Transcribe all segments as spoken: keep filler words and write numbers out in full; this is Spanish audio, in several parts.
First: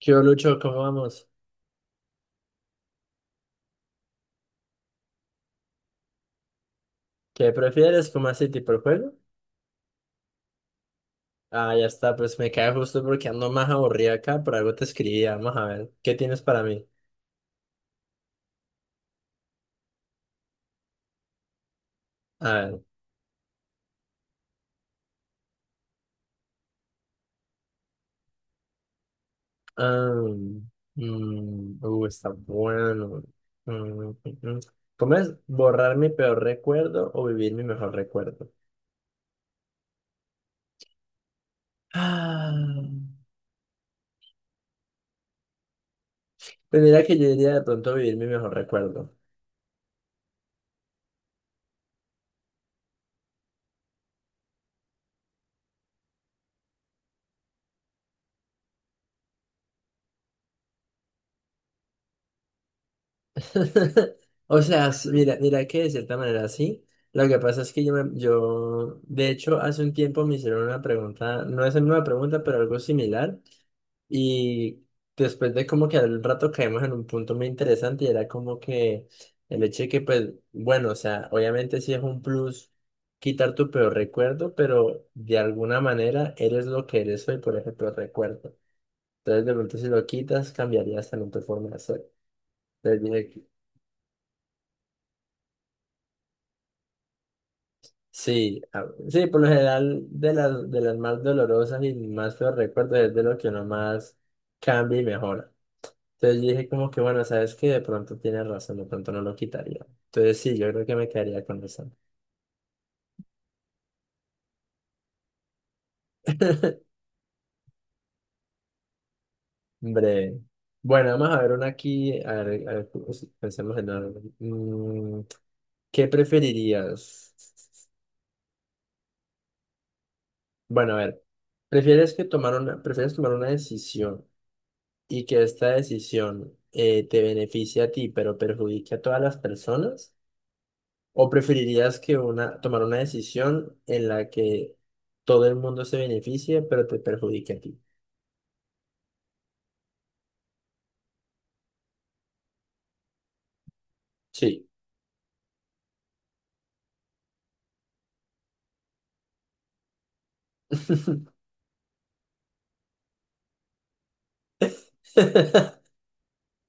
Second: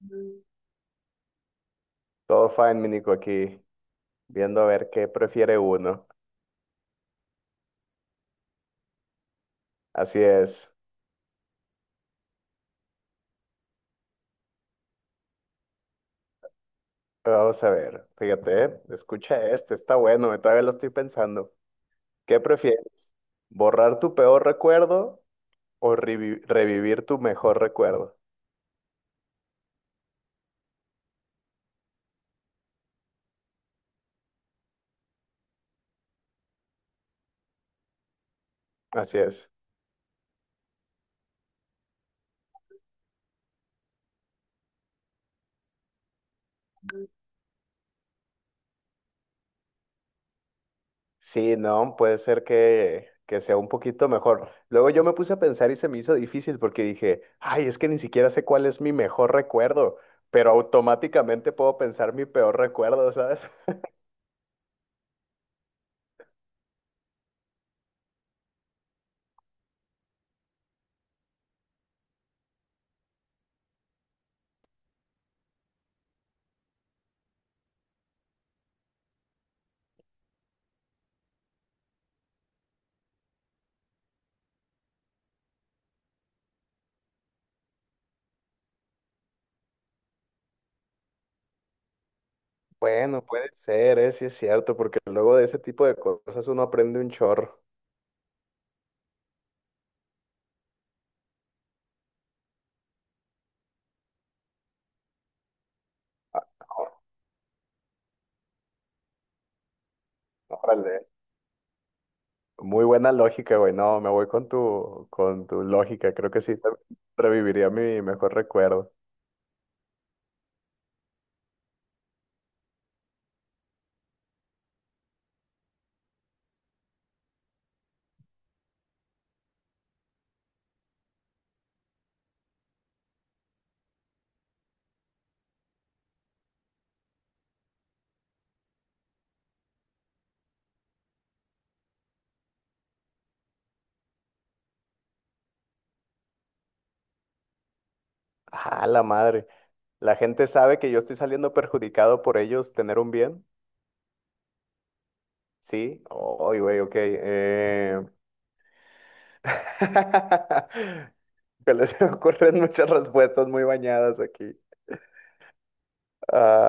¿Qué hubo, Lucho? ¿Cómo vamos? Todo fine, mi Nico, aquí, viendo a ver qué prefiere uno. ¿Qué prefieres? ¿Cómo así tipo el juego? Así es. Ah, ya está, pues me cae justo porque ando más aburrido acá, por algo te escribí, vamos a ver, ¿qué tienes para mí? Vamos a ver, fíjate, eh, escucha este, está bueno, eh, todavía lo estoy pensando. ¿Qué A ver, prefieres? ¿Borrar tu peor recuerdo o revi- revivir tu mejor recuerdo? am, mm, uh, está bueno. Mm, mm, mm. ¿Cómo es borrar mi peor recuerdo o vivir mi mejor recuerdo? Así es. Ah, pues mira que yo diría de pronto vivir mi mejor recuerdo. Sí, no, puede ser que, que sea un poquito mejor. Luego yo me puse a pensar y se me hizo difícil porque dije, ay, es que ni siquiera sé cuál es mi mejor recuerdo, pero automáticamente puedo pensar mi peor recuerdo, ¿sabes? O sea, s- mira, mira que de cierta manera sí. Lo que pasa es que yo, me- yo, de hecho, hace un tiempo me hicieron una pregunta, no es la misma pregunta, pero algo similar. Y después de como que al rato caímos en un punto muy interesante y era como que el hecho de que, pues, bueno, o sea, obviamente sí es un plus quitar tu peor recuerdo, pero de alguna manera eres lo que eres hoy por ese peor recuerdo. Entonces, de pronto, si lo quitas, cambiarías también tu forma de ser. Bueno, puede ser, ¿eh? Sí es cierto, porque luego de ese tipo de cosas uno aprende un chorro. Sí, a- sí, por lo general de las, de las más dolorosas y más feos recuerdos es de lo que uno más cambia y mejora. Entonces yo dije como que bueno, sabes que de pronto tienes razón, de pronto no lo quitaría. Entonces sí, yo creo que Órale. me quedaría con eso. Muy buena lógica, güey. No, me voy con tu, con tu lógica. Creo que sí te- reviviría mi mejor recuerdo. Breve. Bueno, vamos a ver una aquí, a ver, a ver, pues, pensemos en algo. Mm, ¿qué preferirías? Bueno, a ver, ¿prefieres que tomar una, prefieres tomar una decisión, y que esta decisión eh, te beneficie a ti, pero perjudique a todas las personas? ¿O preferirías que una, tomar una decisión en la que todo el mundo se beneficie, pero te perjudique a ti? Ah, la madre. ¿La gente sabe que yo estoy saliendo perjudicado por ellos tener un bien? Sí. Sí. Ay, güey, ok. eh. Que les ocurren muchas respuestas muy bañadas aquí.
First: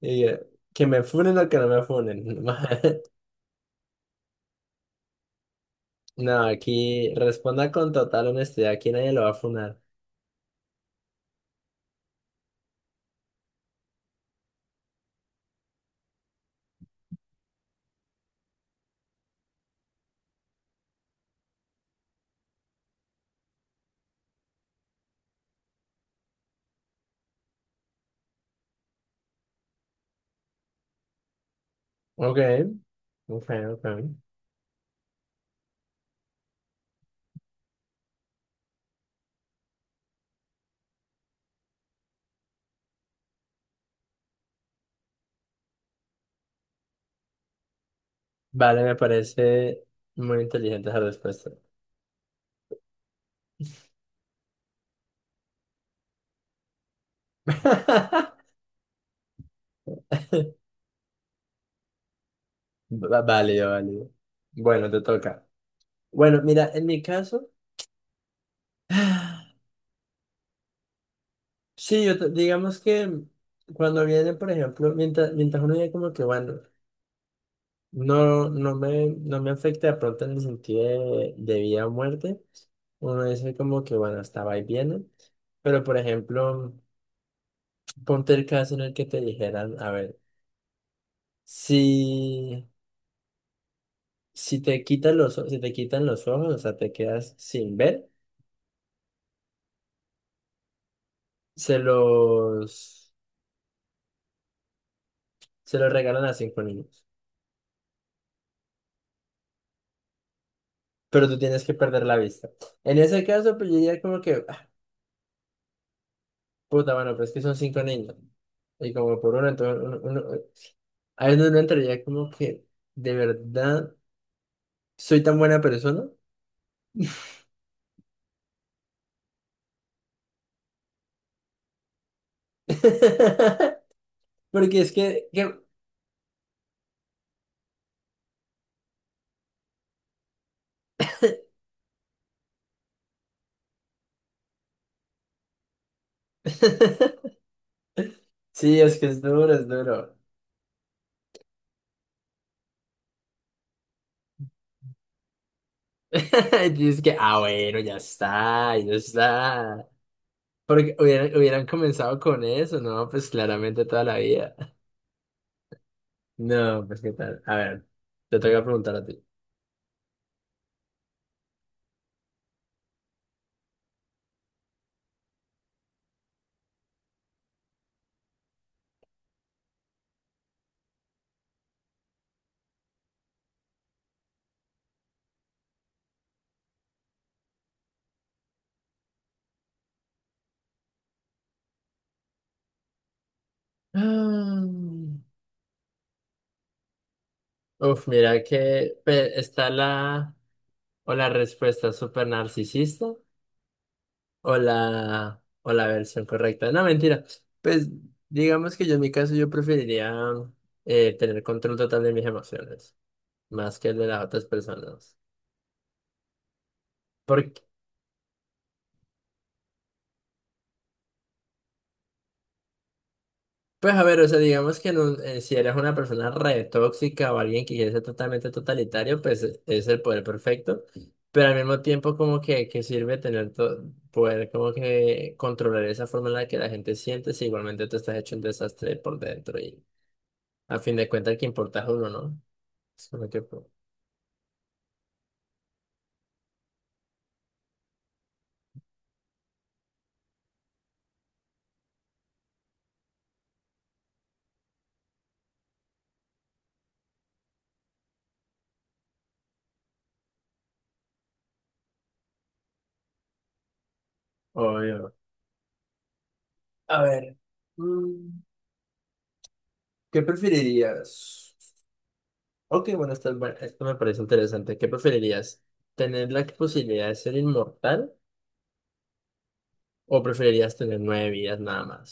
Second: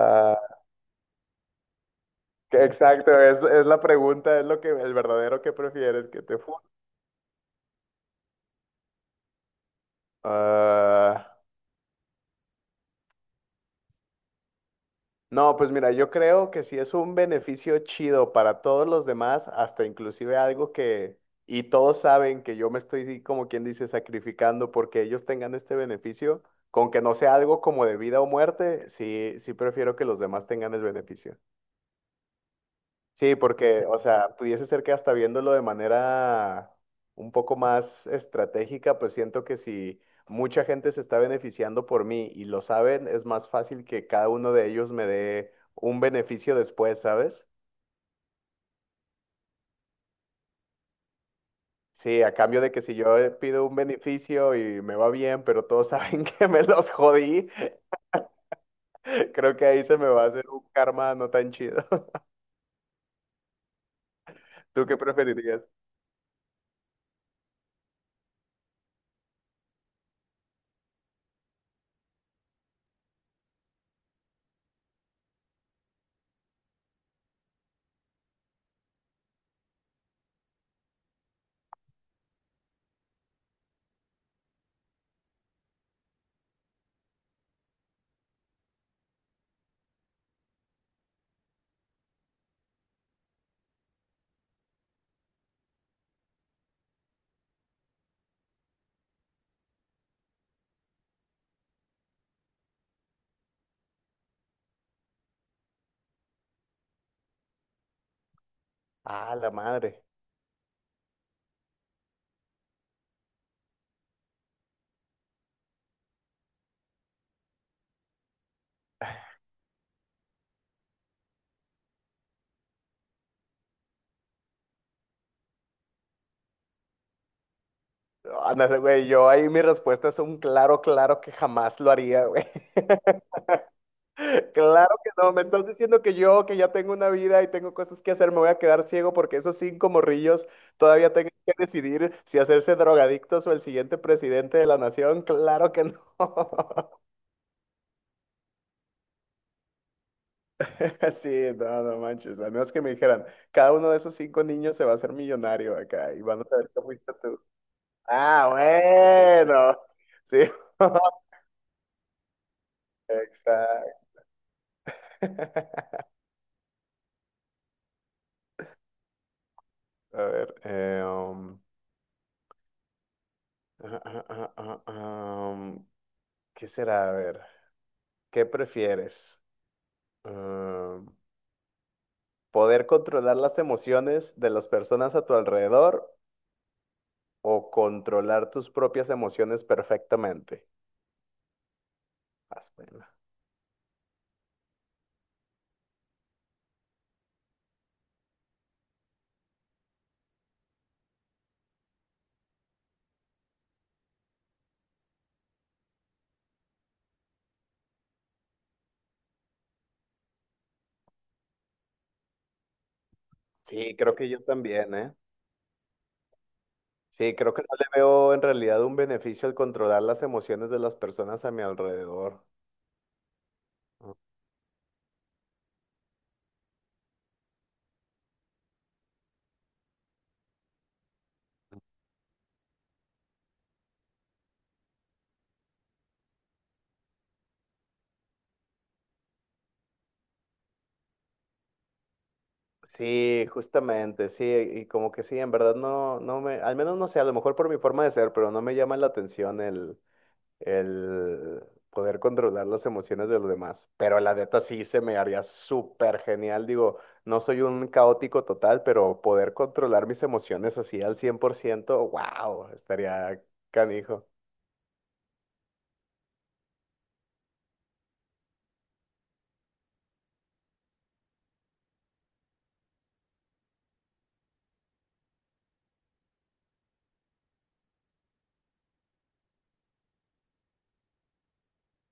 Y, eh, que me funen o que no me funen. Que- Exacto, es, es la pregunta, es lo que, el verdadero que prefieres que te No, fun-. aquí responda con total honestidad. Aquí nadie lo va a funar. Ah, no, pues mira, yo creo que si es un beneficio chido para todos los demás, hasta inclusive algo que, y todos saben que yo me estoy, sí, como quien dice, sacrificando porque ellos tengan este beneficio, con que no sea algo como de vida o muerte, sí, sí prefiero que los demás tengan el beneficio. Ok, Sí, ok, porque, ok. o sea, pudiese ser que hasta viéndolo de manera un poco más estratégica, pues siento que si mucha gente se está beneficiando por mí y lo saben, es más fácil que cada uno de ellos me dé un beneficio después, ¿sabes? Vale, me parece muy inteligente esa respuesta. Sí, a cambio de que si yo eh, pido un beneficio y me va bien, pero todos saben que me los jodí, creo que ahí se me va a hacer un karma no tan chido. Va- Válido, válido. ¿Tú Bueno, qué te toca. preferirías? Bueno, mira, en mi caso, sí, yo te- digamos que cuando viene, por ejemplo, mientras, mientras uno dice como que, bueno, no, no me, no me afecta de pronto en el sentido de, de vida o muerte, uno dice como que, bueno, hasta va y viene. Pero, por ejemplo, ponte el caso en el que te dijeran, a ver, si, si te quitan los, o- si te quitan los ojos, o sea, te quedas sin ver, se los... Se lo regalan a cinco niños. Ah, la madre. Pero tú tienes que perder la vista. En ese caso, pues yo diría como que, ah, puta, bueno, pero es que son cinco niños. Y como por uno, entonces uno, uno- ahí es donde uno entraría como que, de verdad, soy tan buena persona. Ándale, güey, yo ahí mi respuesta es un claro, claro que jamás lo haría, güey. Porque es Claro que que, no, me que- estás diciendo que yo, que ya tengo una vida y tengo cosas que hacer, me voy a quedar ciego porque esos cinco morrillos todavía tengan que decidir si hacerse drogadictos o el siguiente presidente de la nación. Claro que no. Sí, es que es duro, es duro. Sí, no, no manches. Al menos que me dijeran, cada uno de esos cinco niños se va a hacer millonario acá y van a Y saber que dices fuiste que, ah, tú. bueno, ya Ah, está, ya bueno. está. Sí. Porque hubieran, hubieran comenzado con eso, ¿no? Pues claramente toda Exacto. la vida. No, pues qué tal. A ver, te tengo que preguntar a ti. A ver, eh, um, ah, ah, ah, ah, ah, um, ¿qué será? A ver, ¿qué prefieres? Um, ¿poder controlar las emociones de las personas a tu alrededor o controlar tus propias emociones perfectamente? Haz pena. Ah, uf, mira que pe- está la o la respuesta súper narcisista o la o la versión correcta. No, mentira. Pues digamos que yo en mi caso yo preferiría eh, tener control total de mis emociones, más que Sí, el de creo las que yo otras también, ¿eh? personas. Sí, creo que no le veo en realidad un beneficio al controlar las emociones de las personas a mi alrededor. Pues a ver, o sea, digamos que en un- eh, si eres una persona re tóxica o alguien que quiere ser totalmente totalitario, pues e- es el poder perfecto, pero al mismo tiempo como que, que, sirve tener to- poder como que controlar esa forma en la que la gente siente si igualmente te estás hecho un desastre por dentro y a fin de cuentas el que importa es uno, ¿no? Es como que, Sí, pues, justamente, sí, y como que sí, en verdad no, no me, al menos no sé, a lo mejor por mi forma de ser, pero no me llama la atención el, el poder controlar las emociones de los demás. Pero la neta sí se me haría súper genial, digo, no soy un caótico total, pero poder controlar mis emociones así al cien por ciento, wow, estaría canijo. obvio. A ver, mm, ¿qué preferirías? Ok, bueno, esta es buena- esto me parece interesante. ¿Qué preferirías? ¿Tener la posibilidad de ser inmortal? ¿O preferirías tener nueve vidas nada más?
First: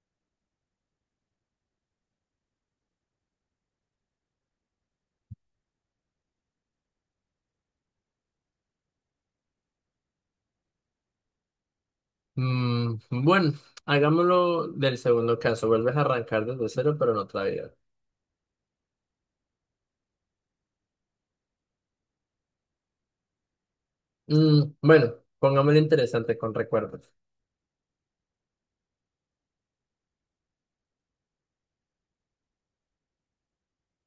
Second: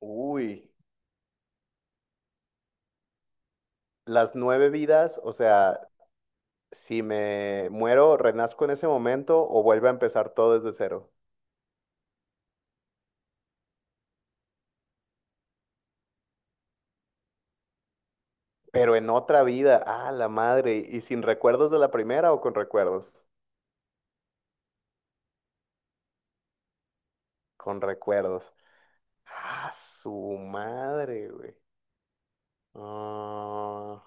Uy, las nueve vidas, o sea, si me muero, renazco en ese momento o vuelve a empezar todo desde cero. Mm, bueno, hagámoslo del segundo caso. Vuelves a arrancar desde cero, pero en otra vida. Pero en otra vida, ah, la madre, ¿y sin recuerdos de la primera o con recuerdos? Mm, bueno, pongámoslo interesante con recuerdos. Con recuerdos. Ah, su madre, güey. Ah,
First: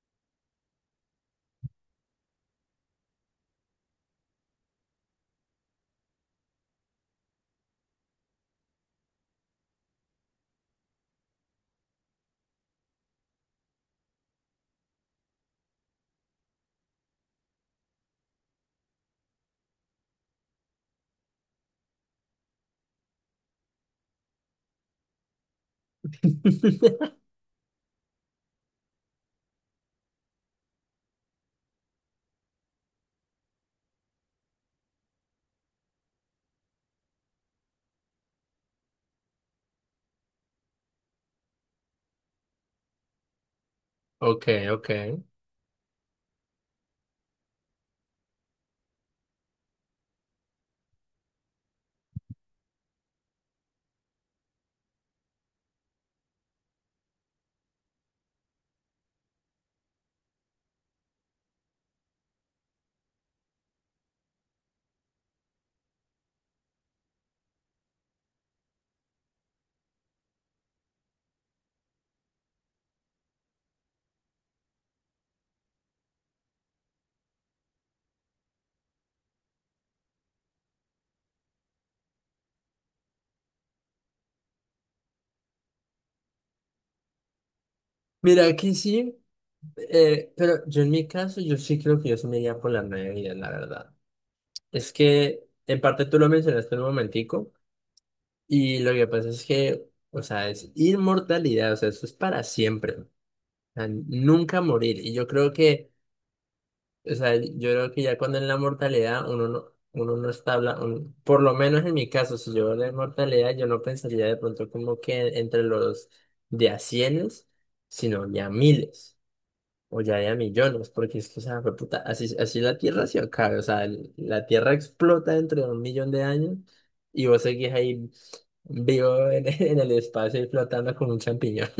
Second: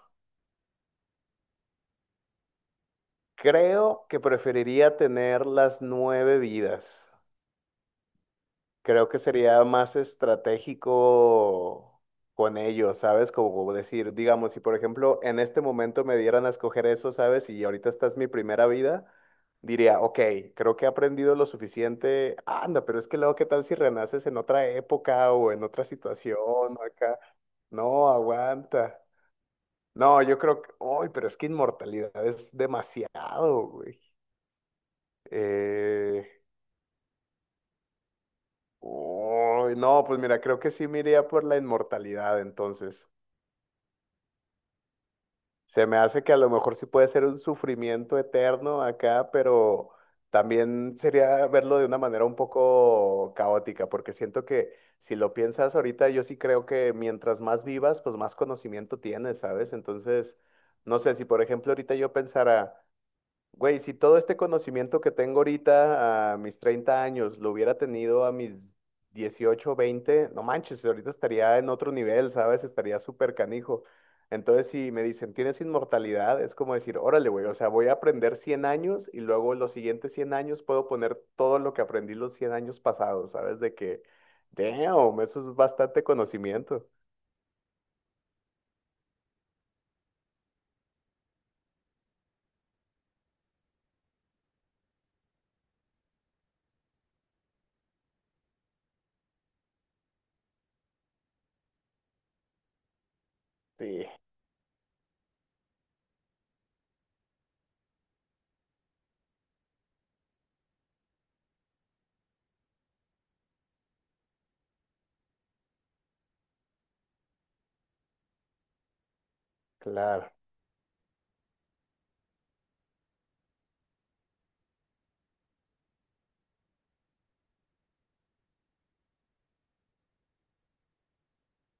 creo que preferiría tener las nueve vidas. Creo que sería más estratégico con ellos, ¿sabes? Como decir, digamos, si por ejemplo en este momento me dieran a escoger eso, ¿sabes? Y ahorita esta es mi primera vida, diría, ok, creo que he aprendido lo suficiente. Anda, pero es que luego, ¿qué tal si renaces en otra época o en otra situación o acá? No, aguanta. No, yo creo que, uy, pero es que inmortalidad es demasiado, güey. Eh, Uy, no, pues mira, creo que sí me iría por la inmortalidad, entonces. Ok, ok. Se me hace que a lo mejor sí puede ser un sufrimiento eterno acá, pero también sería verlo de una manera un poco caótica, porque siento que si lo piensas ahorita, yo sí creo que mientras más vivas, pues más conocimiento tienes, ¿sabes? Entonces, no sé, si por ejemplo ahorita yo pensara... Güey, si todo este conocimiento que tengo ahorita a mis treinta años lo hubiera tenido a mis dieciocho veinte, no manches, ahorita estaría en otro nivel, ¿sabes? Estaría súper canijo. Entonces, si me dicen, ¿tienes inmortalidad? Es como decir, órale, güey, o sea, voy a aprender cien años y luego los siguientes cien años puedo poner todo lo que aprendí los cien años pasados, ¿sabes? De que, damn, eso es bastante conocimiento. Mira, aquí sí, eh, pero yo en mi caso, yo sí creo que yo sí me iría por las nueve vidas, la verdad. Es que, en parte tú lo mencionaste un momentico, y lo que pasa es que, o sea, es inmortalidad, o sea, eso es para siempre. O sea, Sí, nunca morir. Y yo creo que O sea, yo creo que ya cuando en la mortalidad uno no, uno no está hablando, por lo menos en mi caso, si yo hablo de mortalidad, yo no pensaría de pronto como que entre los de a cienes, sino ya miles o ya de claro. a millones, porque es que, o sea, fue puta, así, así la Tierra se acaba, o sea, el- la Tierra explota dentro de un millón de años y vos seguís ahí vivo en, en el espacio y flotando como un champiñón.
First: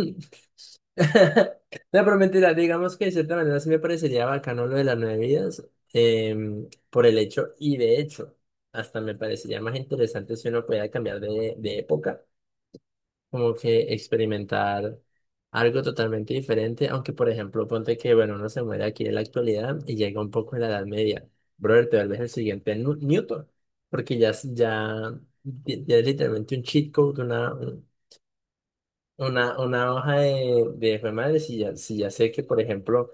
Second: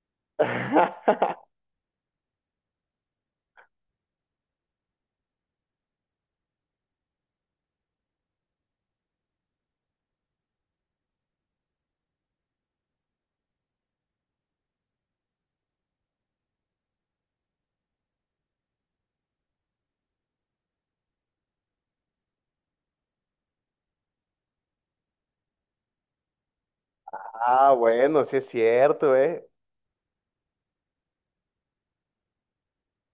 No, pero mentira, digamos que de cierta manera sí me parecería bacano lo de las nueve vidas, em, por el hecho, y de hecho, hasta me parecería más interesante si uno pudiera cambiar de, de época, como que experimentar algo totalmente diferente, aunque por ejemplo, ponte que, bueno, uno se muere aquí en la actualidad y llega un poco en la Edad Media, brother, te vuelves el siguiente Nu- Newton, porque ya, es- ya, ya es literalmente un cheat code, una, Ah, bueno, sí es cierto, ¿eh? una, una hoja de, de jue madre, si ya, si ya, sé que, por ejemplo,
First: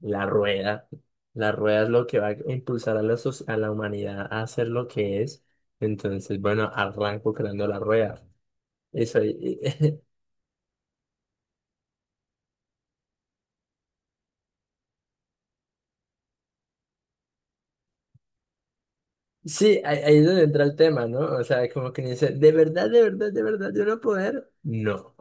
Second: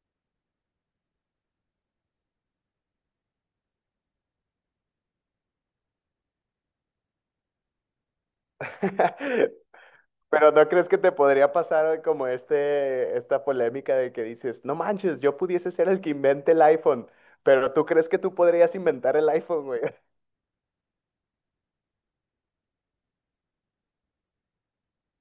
la rueda, la rueda es lo que va a impulsar a la, soc- a la humanidad a hacer lo que es, entonces, bueno, arranco creando la rueda. Eso, y- y- Pero ¿no crees que te podría pasar como este, esta polémica de que dices, no manches, yo pudiese ser el que invente el iPhone, pero tú crees que tú podrías inventar el iPhone, Sí, güey? ahí, ahí es donde entra el tema, ¿no? O sea, como que dice, ¿de verdad, de verdad, de verdad yo no poder? No,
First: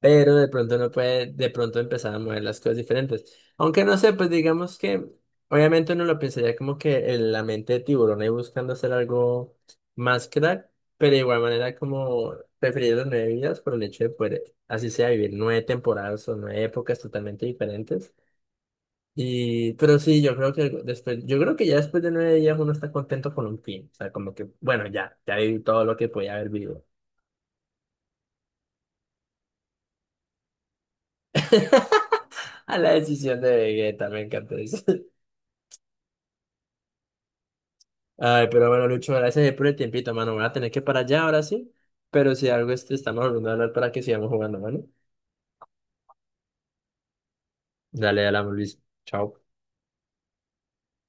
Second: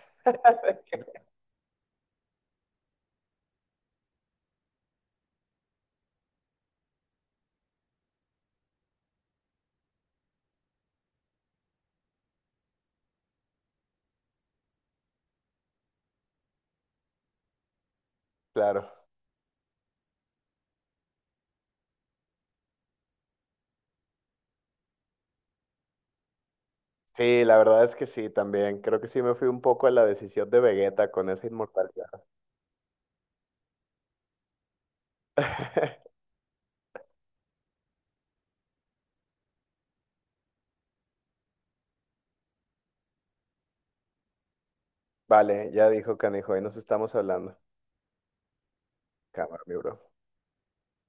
pero de pronto no puede de pronto empezar a mover las cosas diferentes. Aunque no sé, pues digamos que obviamente uno lo pensaría como que en la mente de tiburón ahí buscando hacer algo más crack, pero de igual manera como preferir las nueve vidas por el hecho de poder, así sea, vivir nueve temporadas o nueve épocas totalmente diferentes. Claro. Y, pero sí, yo creo que después, yo creo que ya después de nueve días uno está contento con un fin. O sea, como que, bueno, ya, ya viví todo lo que podía haber vivido. Sí, la verdad es que sí, también. Creo que sí me fui un poco a la decisión de Vegeta con esa inmortalidad. A la decisión de Vegeta, me encanta eso. Ay, pero bueno, Lucho, gracias por el tiempito, mano. Voy a tener que parar ya ahora sí. Pero si algo este, estamos volviendo a hablar para que sigamos jugando, mano. Vale, ya dijo Canijo, ahí nos estamos hablando. Dale, dale, Luis. Chao. Cámara, mi bro.